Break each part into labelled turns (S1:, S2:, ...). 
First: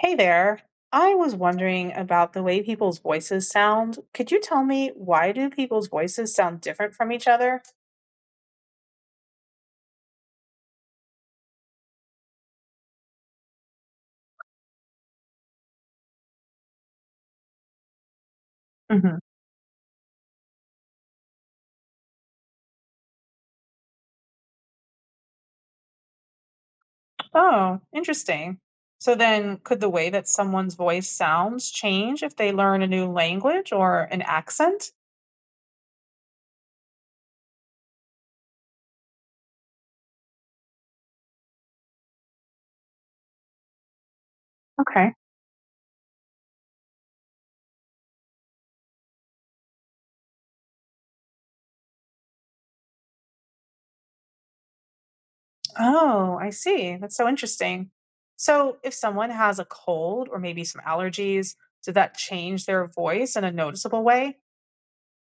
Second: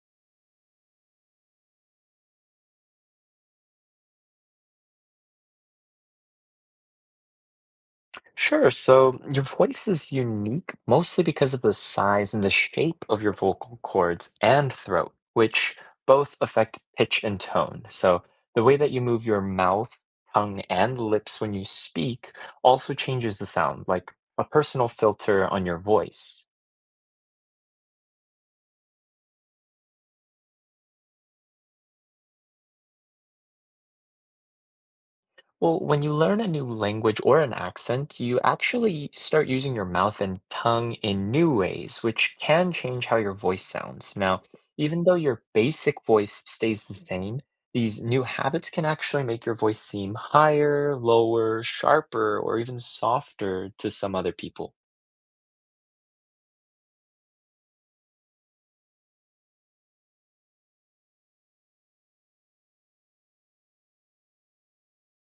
S1: Hey there. I was wondering about the way people's voices sound. Could you tell me why do people's voices sound different from each other?
S2: Sure. So your voice is unique mostly because of the size and the shape of your vocal cords and throat, which both affect pitch and tone. So the way that you
S1: Hmm.
S2: move your mouth, tongue, and lips when you speak also changes the sound, like a personal filter on your voice.
S1: Oh, interesting. So then could the way that someone's voice sounds change if they learn a new language or an accent?
S2: Well, when you learn a new language or an accent, you actually start using your mouth and tongue in new ways, which can change how your voice sounds. Now, even
S1: Okay.
S2: though your basic voice stays the same, these new habits can actually make your voice seem higher, lower, sharper, or even softer to some other people.
S1: Oh, I see. That's so interesting. So if someone has a cold or maybe some allergies, did that change their voice in a noticeable way?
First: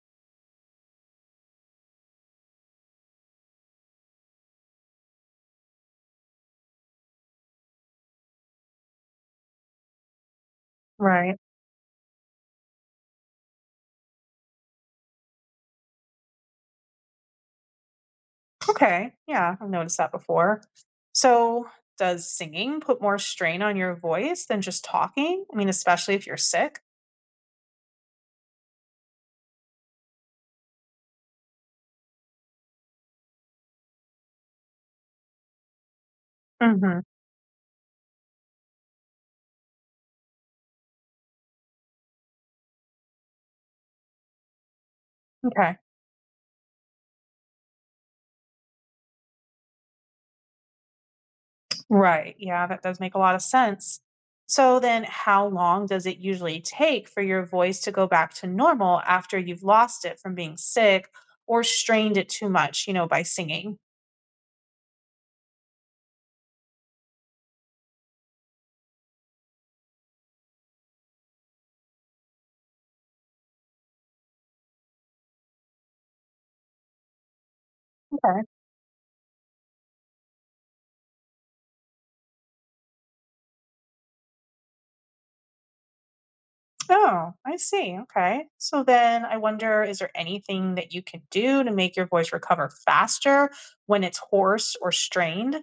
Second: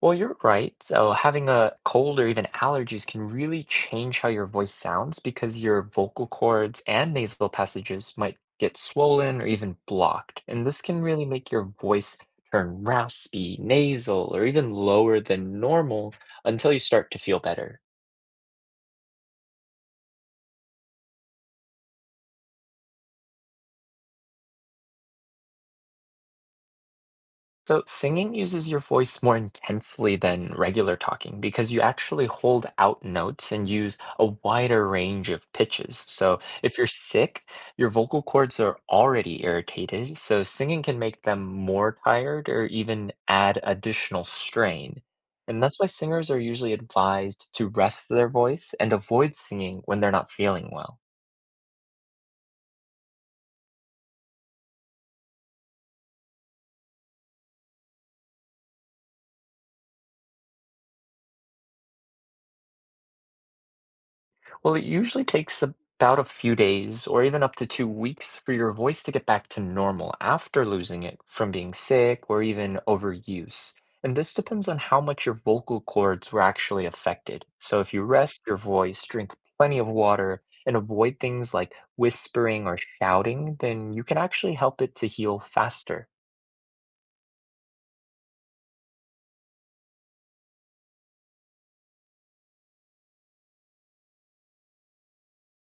S2: Well, you're right. So, having a cold or even allergies can really change how your voice sounds because your vocal cords and nasal passages might get swollen or even blocked. And this can really
S1: Right.
S2: make your voice turn raspy, nasal, or even lower than normal until you start to feel better.
S1: Okay. Yeah, I've noticed that before. So, does singing put more strain on your voice than just talking? I mean, especially if you're sick?
S2: So, singing uses your voice more intensely than regular talking because you actually hold out notes and use a wider range of pitches. So, if you're
S1: Hmm.
S2: sick, your vocal cords are already irritated, so singing can make them more tired or even add additional strain. And that's
S1: Okay.
S2: why singers are usually advised to rest their voice and avoid singing when they're not feeling well.
S1: Right. Yeah, that does make a lot of sense. So, then how long does it usually take for your voice to go back to normal after you've lost it from being sick or strained it too much, by singing?
S2: Well, it usually takes about a few days or even up to 2 weeks for your voice to get back to normal after losing it from being sick or even overuse. And this depends on how much your vocal cords were actually affected. So if you rest
S1: Okay.
S2: your voice, drink plenty of water, and avoid things like whispering or shouting, then you can actually help it to heal faster.
S1: Oh, I see. Okay. So then I wonder is there anything that you can do to make your voice recover faster when it's hoarse or strained?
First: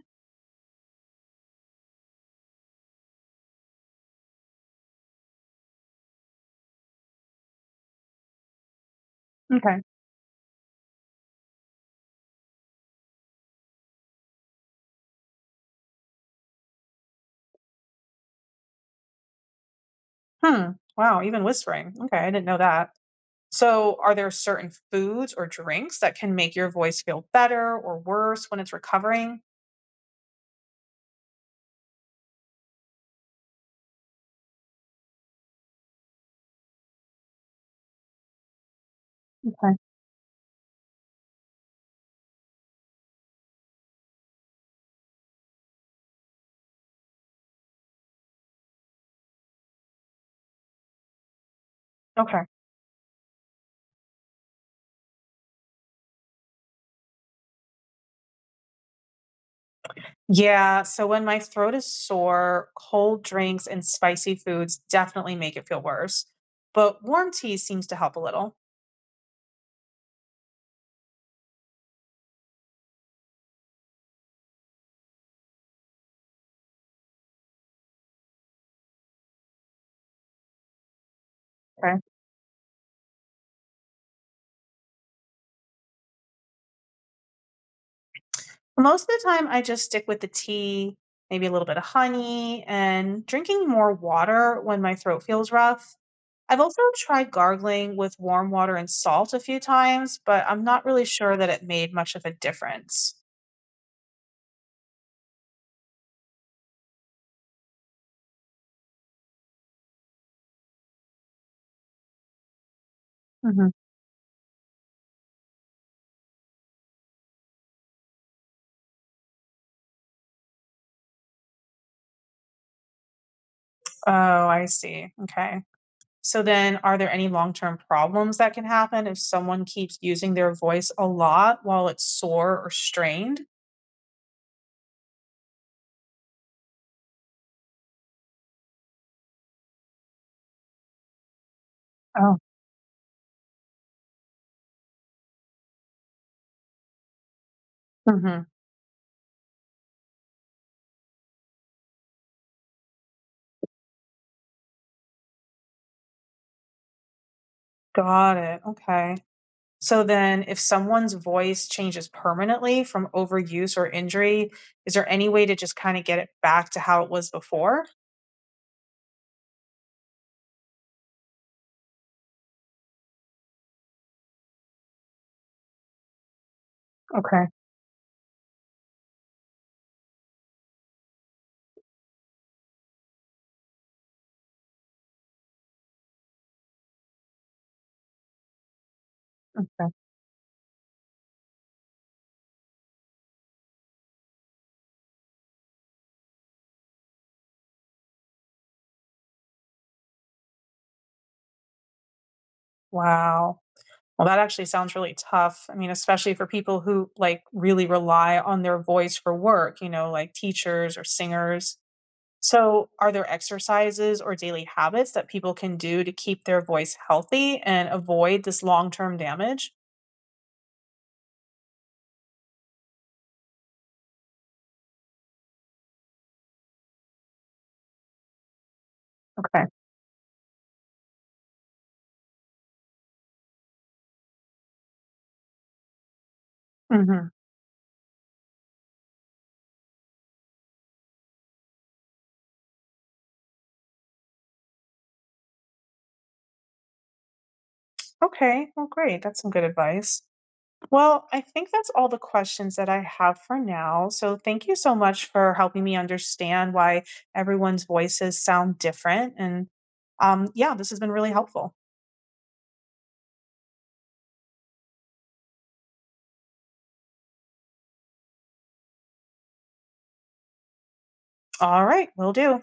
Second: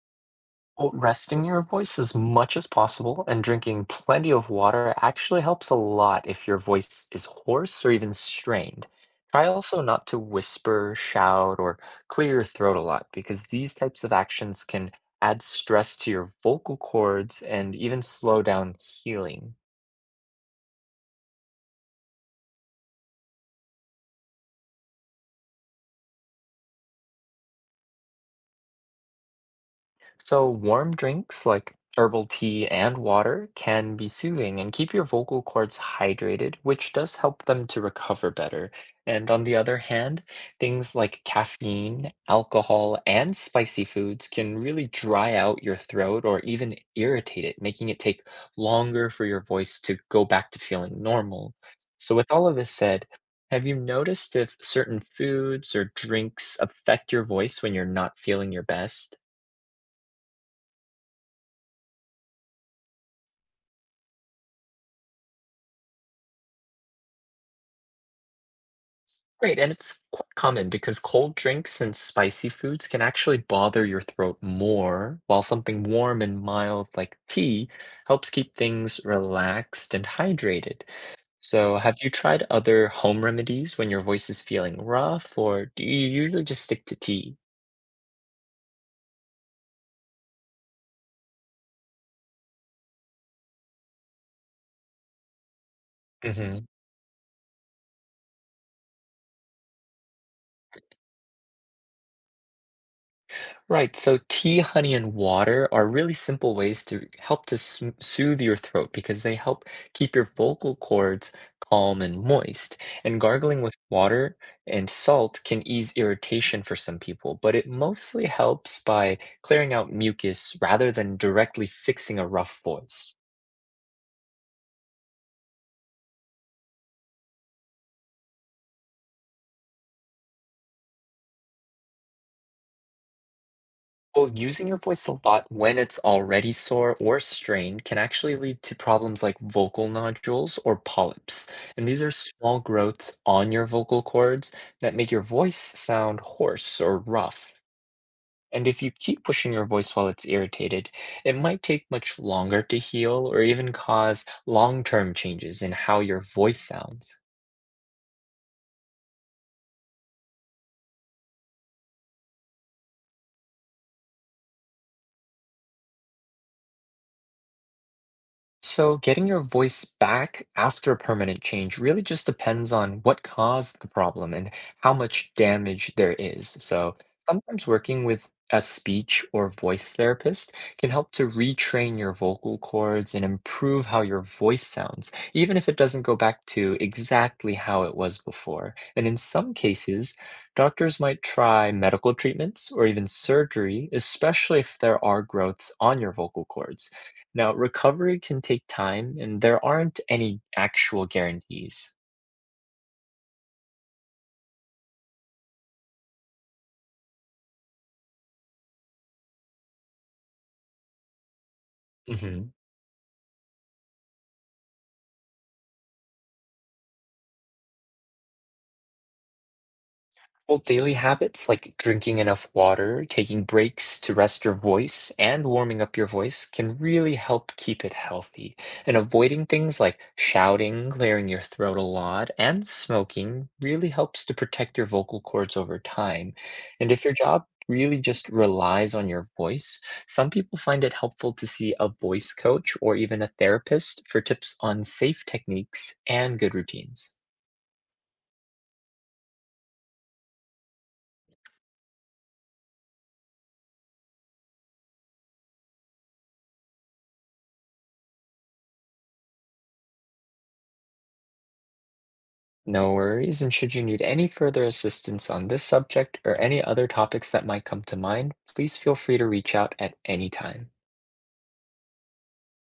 S2: Well, resting your voice as much as possible and drinking plenty of water actually helps a lot if your voice is hoarse or even strained. Try
S1: Okay.
S2: also not to whisper, shout, or clear your throat a lot because these types of actions can add stress to your vocal cords and even slow down healing.
S1: Hmm. Wow. Even whispering. Okay. I didn't know that. So are there certain foods or drinks that can make your voice feel better or worse when it's recovering?
S2: So, warm drinks like herbal tea and water can be soothing and keep your vocal cords hydrated, which does help them to recover better. And on the
S1: Okay.
S2: other hand, things like caffeine, alcohol, and spicy foods can really dry out your throat or even irritate it, making it take longer for your voice to go back to feeling normal. So, with
S1: Okay.
S2: all of this said, have you noticed if certain foods or drinks affect your voice when you're not feeling your best?
S1: Yeah. So when my throat is sore, cold drinks and spicy foods definitely make it feel worse. But warm tea seems to help a little.
S2: Great, and it's quite common because cold drinks and spicy foods can actually bother your throat more, while something warm and mild like tea helps keep things relaxed and hydrated. So, have
S1: Okay.
S2: you tried other home remedies when your voice is feeling rough, or do you usually just stick to tea?
S1: Most of the time, I just stick with the tea, maybe a little bit of honey, and drinking more water when my throat feels rough.
S2: Hmm.
S1: I've also tried gargling with warm water and salt a few times, but I'm not really sure that it made much of a difference.
S2: Right, so tea, honey, and water are really simple ways to help to soothe your throat because they help keep your vocal cords calm and moist. And gargling
S1: Hmm.
S2: with water and salt can ease irritation for some people, but it mostly helps by clearing out mucus rather than directly fixing a rough voice.
S1: Oh, I see. Okay. So then, are there any long term problems that can happen if someone keeps using their voice a lot while it's sore or strained?
S2: Well, using your voice a lot when it's already sore or strained can actually lead to problems like vocal nodules or polyps. And these are
S1: Oh,
S2: small growths on your vocal cords that make your voice sound hoarse or rough.
S1: hmm.
S2: And if you keep pushing your voice while it's irritated, it might take much longer to heal or even cause long-term changes in how your voice sounds.
S1: Got it. Okay. So then if someone's voice changes permanently from overuse or injury, is there any way to just kinda get it back to how it was before?
S2: So, getting your voice back after permanent change really just depends on what caused the problem and how much damage there is. So,
S1: Okay,
S2: sometimes working with a speech or voice therapist can help to retrain your vocal cords and improve how your voice sounds, even if it doesn't go back to exactly how it was before. And in some
S1: okay.
S2: cases, doctors might try medical treatments or even surgery, especially if there are growths on your vocal cords. Now, recovery can take time, and there aren't any actual guarantees.
S1: Wow. Well, that actually sounds really tough. I mean, especially for people who, like, really rely on their voice for work, like teachers or singers.
S2: Hmm.
S1: So, are there exercises or daily habits that people can do to keep their voice healthy and avoid this long-term damage?
S2: Well, daily habits like drinking enough water, taking breaks to rest your voice, and warming up your voice can really help keep it healthy. And avoiding
S1: Okay.
S2: things like shouting, clearing your throat a lot, and smoking really helps to protect your vocal cords over time. And if your
S1: Mhm.
S2: job really just relies on your voice, some people find it helpful to see a voice coach or even a therapist for tips on safe techniques and good routines.
S1: Okay, well, great, that's some good advice. Well, I think that's all the questions that I have for now. So thank you so much for helping me understand why everyone's voices sound different. And yeah, this has been really helpful.
S2: No worries. And should you need any further assistance on this subject or any other topics that might come to mind, please feel free to reach out at any time.
S1: All right, will do.